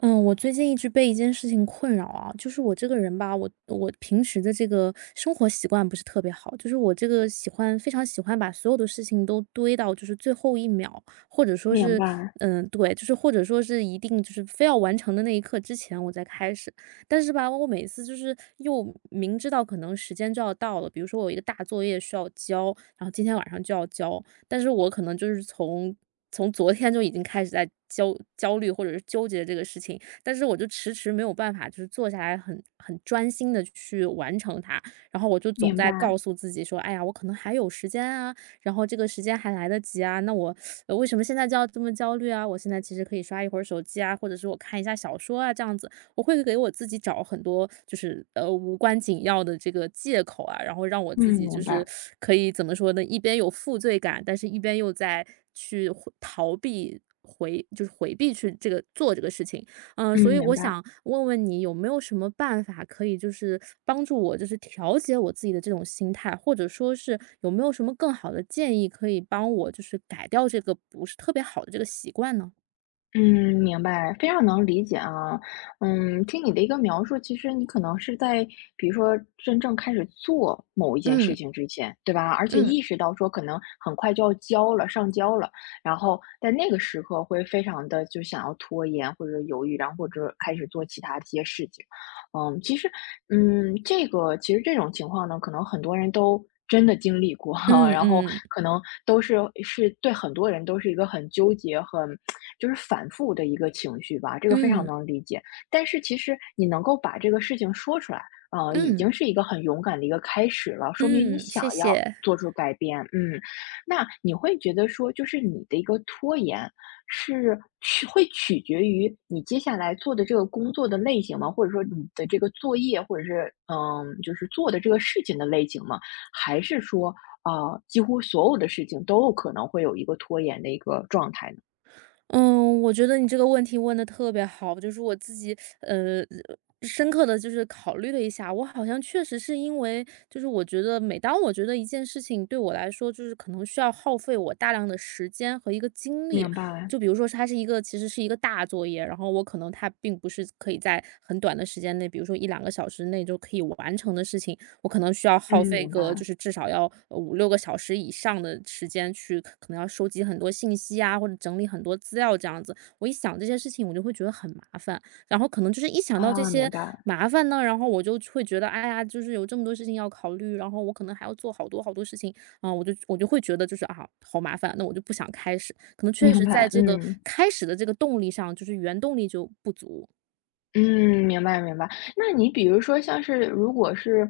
嗯，我最近一直被一件事情困扰啊，就是我这个人吧，我平时的这个生活习惯不是特别好，就是我这个喜欢非常喜欢把所有的事情都堆到就是最后一秒，或者说明是，白，嗯，对，就是或者说是一定就是非要完成的那一刻之前我再开始，但是吧，我每次就是又明知道可能时间就要到了，比如说我有一个大作业需要交，然后今天晚上就要交，但是我可能就是从昨天就已经开始在焦虑或者是纠结这个事情，但是我就迟迟没有办法，就是坐下来很专心的去完成它。然后我就总明在白，告诉自己说，哎呀，我可能还有时间啊，然后这个时间还来得及啊，那我为什么现在就要这么焦虑啊？我现在其实可以刷一会儿手机啊，或者是我看一下小说啊，这样子。我会给我自己找很多就是无关紧要的这个借口啊，然后让我自嗯，己就明是白，可以怎么说呢，一边有负罪感，但是一边又在去逃避。就是回避去这个做这个事情，所嗯，以明我白，想问问你有没有什么办法可以就是帮助我就是调节我自己的这种心态，或者说是有没有什么更好的建议可以帮我就是改掉这个不是特别好的这个习惯呢？嗯，明白，非常能理解啊。嗯，听你的一个描述，其实你可能是在比如说真正开始做某一件事嗯情之前，对吧？而且嗯意识到说可能很快就要交了，上交了，然后在那个时刻会非常的就想要拖延或者犹豫，然后或者开始做其他的一些事情。嗯，其实其实这种情况呢，可能很多人都真的经历过，嗯然后嗯可能都是对很多人都是一个很纠结、很就是反复的一个情绪吧，这个非常嗯能理解。但是其实你能够把这个事情说出来，已嗯。经是一个很勇敢的一个开始了，说明你嗯，想谢要谢。做出改变。嗯，那你会觉得说，就是你的一个拖延，是会取决于你接下来做的这个工作的类型吗？或者说你的这个作业，或者是就是做的这个事情的类型吗？还是说，几乎所有的事情都有可能会有一个拖延的一个状态呢？嗯，我觉得你这个问题问的特别好，就是我自己，呃，深刻的就是考虑了一下，我好像确实是因为就是我觉得每当我觉得一件事情对我来说，就是可能需要耗费我大量的时间和一个精力，明白，就比如说它是一个其实是一个大作业，然后我可能它并不是可以在很短的时间内，比如说一两个小时内就可以完成的事情，我可能需要耗嗯，费明个就白，是至少要五六个小时以上的时间去可能要收集很多信息啊，或者整理很多资料这样子。我一想这些事情我就会觉得很麻烦，然后可能就是一想到这啊，明些白，麻烦呢，然后我就会觉得，哎呀，就是有这么多事情要考虑，然后我可能还要做好多好多事情，啊，我就会觉得就是啊，好麻烦，那我就不想开始。可能确明实在白，这个嗯。开始的这个动力上，就是原动力就不足。嗯，明白明白。那你比如说像是如果是，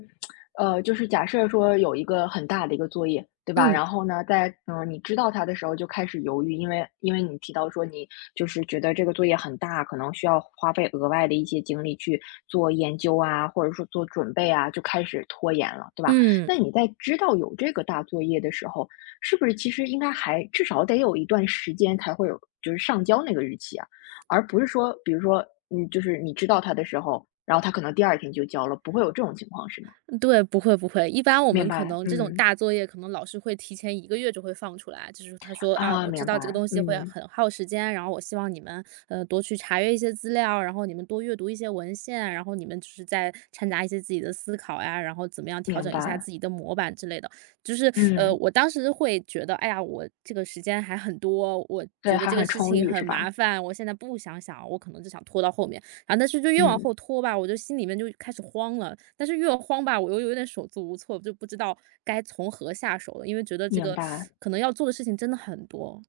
就是假设说有一个很大的一个作业，对吧？嗯。然后呢，在你知道它的时候就开始犹豫，因为你提到说你就是觉得这个作业很大，可能需要花费额外的一些精力去做研究啊，或者说做准备啊，就开始拖延了，对吧？嗯。那你在知道有这个大作业的时候，是不是其实应该还至少得有一段时间才会有，就是上交那个日期啊？而不是说，比如说，就是你知道他的时候，然后他可能第二天就交了，不会有这种情况是吗？对，不会不会。一般我明们可白，能这种嗯，大作业，可能老师会提前一个月就会放出来。就是他说：“啊，啊，我知明道这个白，东西会嗯，很耗时间，然后我希望你们，多去查阅一些资料，然后你们多阅读一些文献，然后你们就是再掺杂一些自己的思考呀，然后怎么样调明整一下白，自己的模板之类的。”就是，嗯，我当时会觉得：“哎呀，我这个时间还很多，我觉对，得还这个很事充情裕很是麻吧？烦，我现在不想想，我可能就想拖到后面。”啊，但是就越往后嗯，拖吧，我就心里面就开始慌了。但是越慌吧，我又有点手足无措，就不知道该从何下手了，因为觉得这明个白。可能要做的事情真的很多。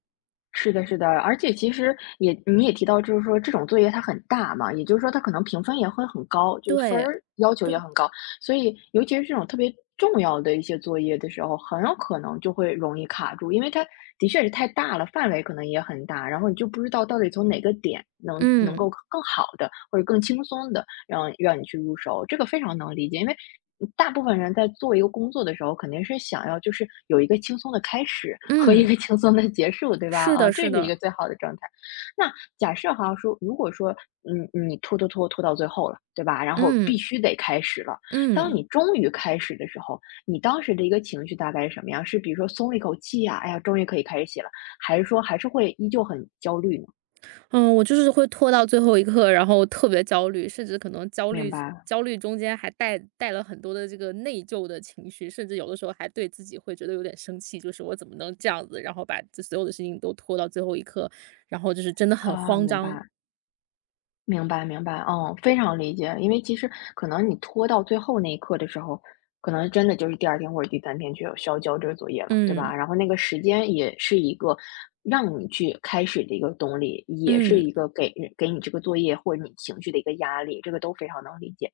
是的，是的，而且其实你也提到，就是说这种作业它很大嘛，也就是说它可能评分也会很高，就是分对，儿要求对，也很高，所以尤其是这种特别重要的一些作业的时候，很有可能就会容易卡住，因为它的确是太大了，范围可能也很大，然后你就不知道到底从哪个点能够嗯更好的或者更轻松的让你去入手，这个非常能理解。因为大部分人在做一个工作的时候，肯定是想要就是有一个轻松的开始和一嗯，个轻松的结束，对吧？是啊，的，这是是一的，个最好的状态。那假设哈说，如果说你拖拖拖拖到最后了，对吧？然后嗯必须得开始了。当嗯。你终于开始的时候，你当时的一个情绪大概是什么样？是比如说松了一口气呀、哎呀，终于可以开始写了，还是说还是会依旧很焦虑呢？嗯，我就是会拖到最后一刻，然后特别焦虑，甚至可能焦明虑白焦虑中间还带了很多的这个内疚的情绪，甚至有的时候还对自己会觉得有点生气，就是我怎么能这样子，然后把这所有的事情都拖到最后一刻，然后就是真的很啊，慌明张。白。明白明白，嗯，非常理解。因为其实可能你拖到最后那一刻的时候，可能真的就是第二天或者第三天就要需要交这个作业了，对吧？嗯然后那个时间也是一个让你去开始的一个动力，也是嗯一个给你这个作业或者你情绪的一个压力，这个都非常能理解。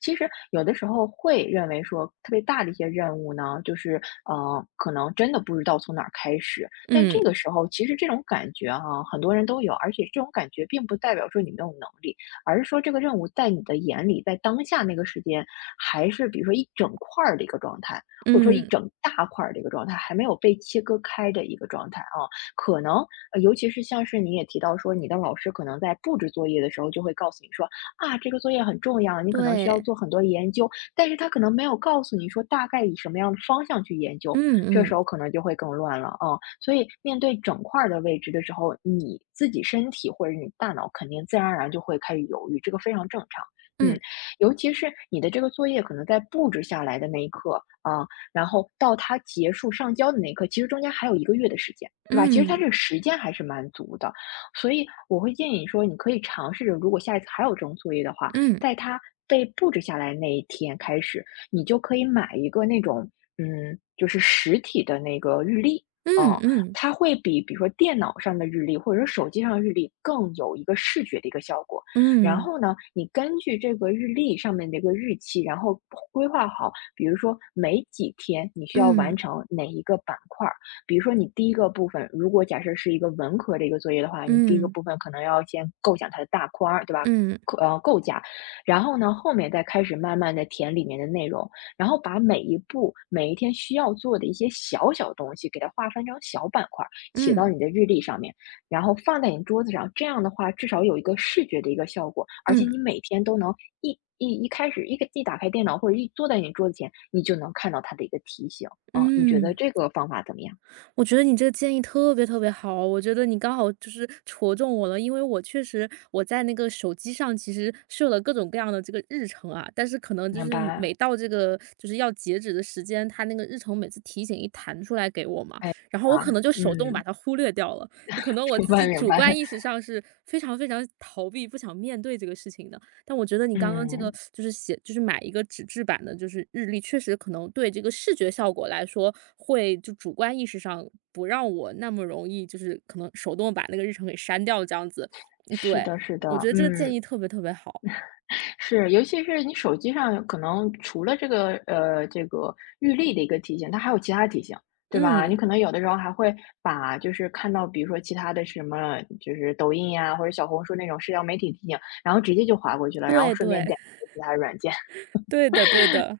其实有的时候会认为说特别大的一些任务呢，就是可能真的不知道从哪儿开始，但是嗯这个时候，其实这种感觉哈、很多人都有，而且这种感觉并不代表说你没有能力，而是说这个任务在你的眼里，在当下那个时间，还是比如说一整块儿的一个状态，或者说一嗯，整大块儿的一个状态，还没有被切割开的一个状态啊。可能，尤其是像是你也提到说，你的老师可能在布置作业的时候就会告诉你说，啊，这个作业很重要，你可能需要对，做很多研究，但是他可能没有告诉你说大概以什么样的方向去研究，嗯这嗯时候可能就会更乱了，啊，所以面对整块儿的位置的时候，你自己身体或者你大脑肯定自然而然就会开始犹豫，这个非常正常。嗯嗯，尤其是你的这个作业可能在布置下来的那一刻啊，然后到它结束上交的那一刻，其实中间还有一个月的时间，对吧？其实它嗯这个时间还是蛮足的，所以我会建议你说，你可以尝试着，如果下一次还有这种作业的话，嗯在它被布置下来那一天开始，你就可以买一个那种就是实体的那个日历，嗯嗯，嗯它会比比如说电脑上的日历或者说手机上的日历更有一个视觉的一个效果。然嗯后呢，你根据这个日历上面的一个日期，然后规划好，比如说每几天你需要完嗯成哪一个板块儿。比如说你第一个部分，如果假设是一个文科的一个作业的话，你第一个嗯部分可能要先构想它的大框儿，对吧？嗯构架，然后呢，后面再开始慢慢的填里面的内容。然后把每一步、每一天需要做的一些小小东西，给它划分成小板块儿，写到嗯你的日历上面，然后放在你桌子上。这样的话，至少有一个视觉的一个效果，而且嗯嗯你每天都能一一一开始一个一打开电脑或者一坐在你桌子前，你就能看到它的一个提醒。啊，你觉得嗯。这个方法怎么样？我觉得你这个建议特别特别好，我觉得你刚好就是戳中我了，因为我确实我在那个手机上其实设了各种各样的这个日程啊，但是可能就明是白，每到这个就是要截止的时间，它那个日程每次提醒一弹出来给我嘛，哎，然后我啊，可能就手动把嗯，它忽略掉了，就可能我 明自己白明主白。观意识上是非常非常逃避、不想面对这个事情的。但我觉得你刚刚这个嗯，就是就是买一个纸质版的，就是日历，确实可能对这个视觉效果来说，会就主观意识上不让我那么容易，就是可能手动把那个日程给删掉这样子。嗯是对，的是的，我觉得这个建嗯。议特别特别好。是，尤其是你手机上可能除了这个预历的一个提醒，它还有其他提醒，对吧？你嗯，可能有的时候还会把就是看到比如说其他的什么就是抖音呀、或者小红书那种社交媒体提醒，然后直接就划过去了，然后对顺便对，点其他软件。对的对的。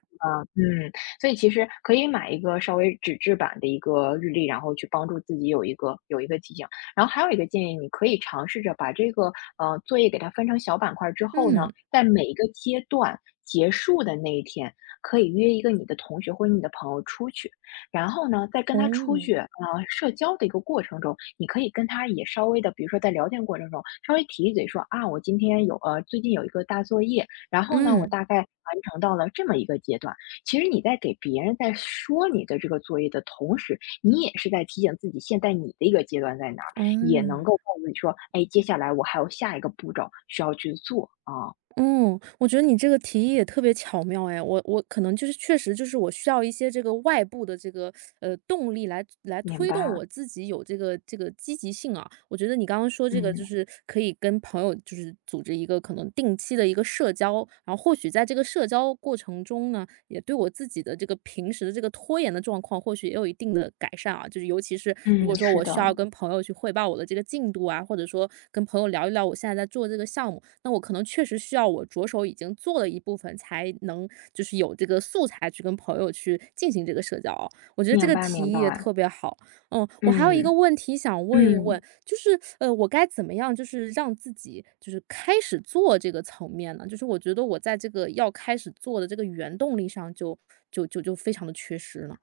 嗯，所以其实可以买一个稍微纸质版的一个日历，然后去帮助自己有一个提醒。然后还有一个建议，你可以尝试着把这个作业给它分成小板块儿之后呢，嗯，在每一个阶段结束的那一天，可以约一个你的同学或者你的朋友出去，然后呢，再跟他出哦，去啊，社交的一个过程中，你可以跟他也稍微的，比如说在聊天过程中稍微提一嘴说啊，我今天有呃最近有一个大作业，然后呢，我嗯，大概完成到了这么一个阶段。其实你在给别人在说你的这个作业的同时，你也是在提醒自己现在你的一个阶段在哪儿，哦。也能够告诉你说，哎，接下来我还有下一个步骤需要去做啊。嗯，我觉得你这个提议也特别巧妙哎，我可能就是确实就是我需要一些这个外部的这个动力来明推动白，我自己有这个积极性啊。我觉得你刚刚说这个就嗯是可以跟朋友就是组织一个可能定期的一个社交，然后或许在这个社交过程中呢，也对我自己的这个平时的这个拖延的状况，或许也有一定的改善啊。就是尤其是如嗯，果说是我的，需要跟朋友去汇报我的这个进度啊，或者说跟朋友聊一聊我现在在做这个项目，那我可能确实需要我着手已经做了一部分，才能就是有这个素材去跟朋友去进行这个社交啊。我觉得这明个白提明议也白，特别好。嗯，我还有一个嗯问题想问一问，嗯。就是我该怎么样，就是让自己就是开始做这个层面呢？就是我觉得我在这个要开始做的这个原动力上就非常的缺失了。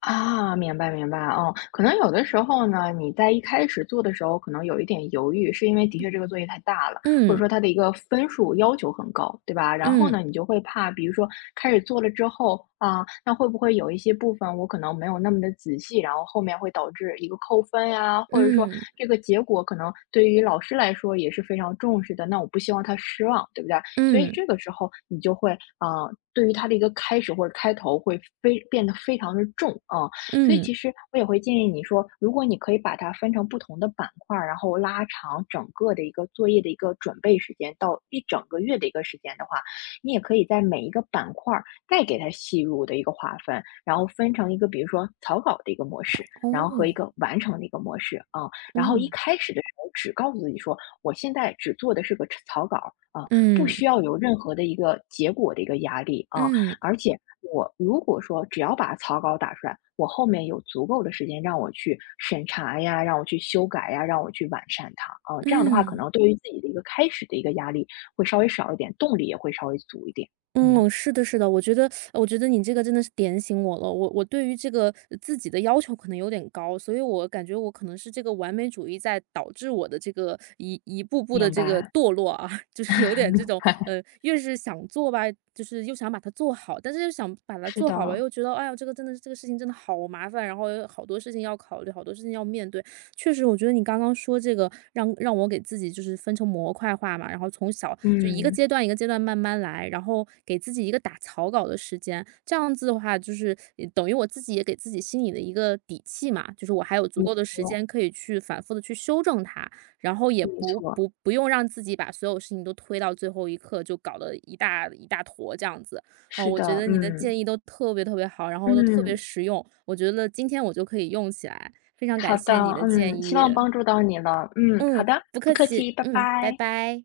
啊，明白明白，哦，可能有的时候呢，你在一开始做的时候可能有一点犹豫，是因为的确这个作业太大了，或者嗯说它的一个分数要求很高，对吧？然后嗯呢，你就会怕，比如说开始做了之后啊，那会不会有一些部分我可能没有那么的仔细，然后后面会导致一个扣分呀，或者说嗯这个结果可能对于老师来说也是非常重视的，那我不希望他失望，对不对？所以嗯这个时候你就会对于它的一个开始或者开头会非变得非常的重。所以嗯，其实我也会建议你说，如果你可以把它分成不同的板块然后拉长整个的一个作业的一个准备时间到一整个月的一个时间的话，你也可以在每一个板块儿再给它细入的一个划分，然后分成一个比如说草稿的一个模式，然后和哦，一个完成的一个模式，然后一嗯开始的时候只告诉自己说，我现在只做的是个草稿。啊、呃不嗯需要有任何的一个结果的一个压力啊。嗯而且我如果说只要把草稿打出来，我后面有足够的时间让我去审查呀，让我去修改呀，让我去完善它啊。这样的话，可嗯。能对于自己的一个开始的一个压力会稍微少一点，动力也会稍微足一点。嗯，嗯，是的，是的，我觉得，我觉得你这个真的是点醒我了。我对于这个自己的要求可能有点高，所以我感觉我可能是这个完美主义在导致我的这个一步步的明这个白。堕落啊，就是有点这种，越是想做吧，就是又想把它做好，但是又想把它是做好吧，的，又觉得，哎呀，这个真的是这个事情真的好麻烦，然后有好多事情要考虑，好多事情要面对。确实，我觉得你刚刚说这个让我给自己就是分成模块化嘛，然后从小就一个嗯，阶段一个阶段慢慢来，然后给自己一个打草稿的时间，这样子的话就是也等于我自己也给自己心里的一个底气嘛，就是我还有足没够的时错，间可以去反复的去修正它，然后也没不错，不不用让自己把所有事情都推到最后一刻，就搞得一大一大坨这样子。嗯，是我觉的，得你的建嗯议都特别特别好，然后都特别嗯，实用，我觉得今天我就可以用起来。非常好感的，谢你的建嗯，希议，望帮助到你了，嗯，好嗯，的，不不客客气，气，拜嗯，拜拜。拜。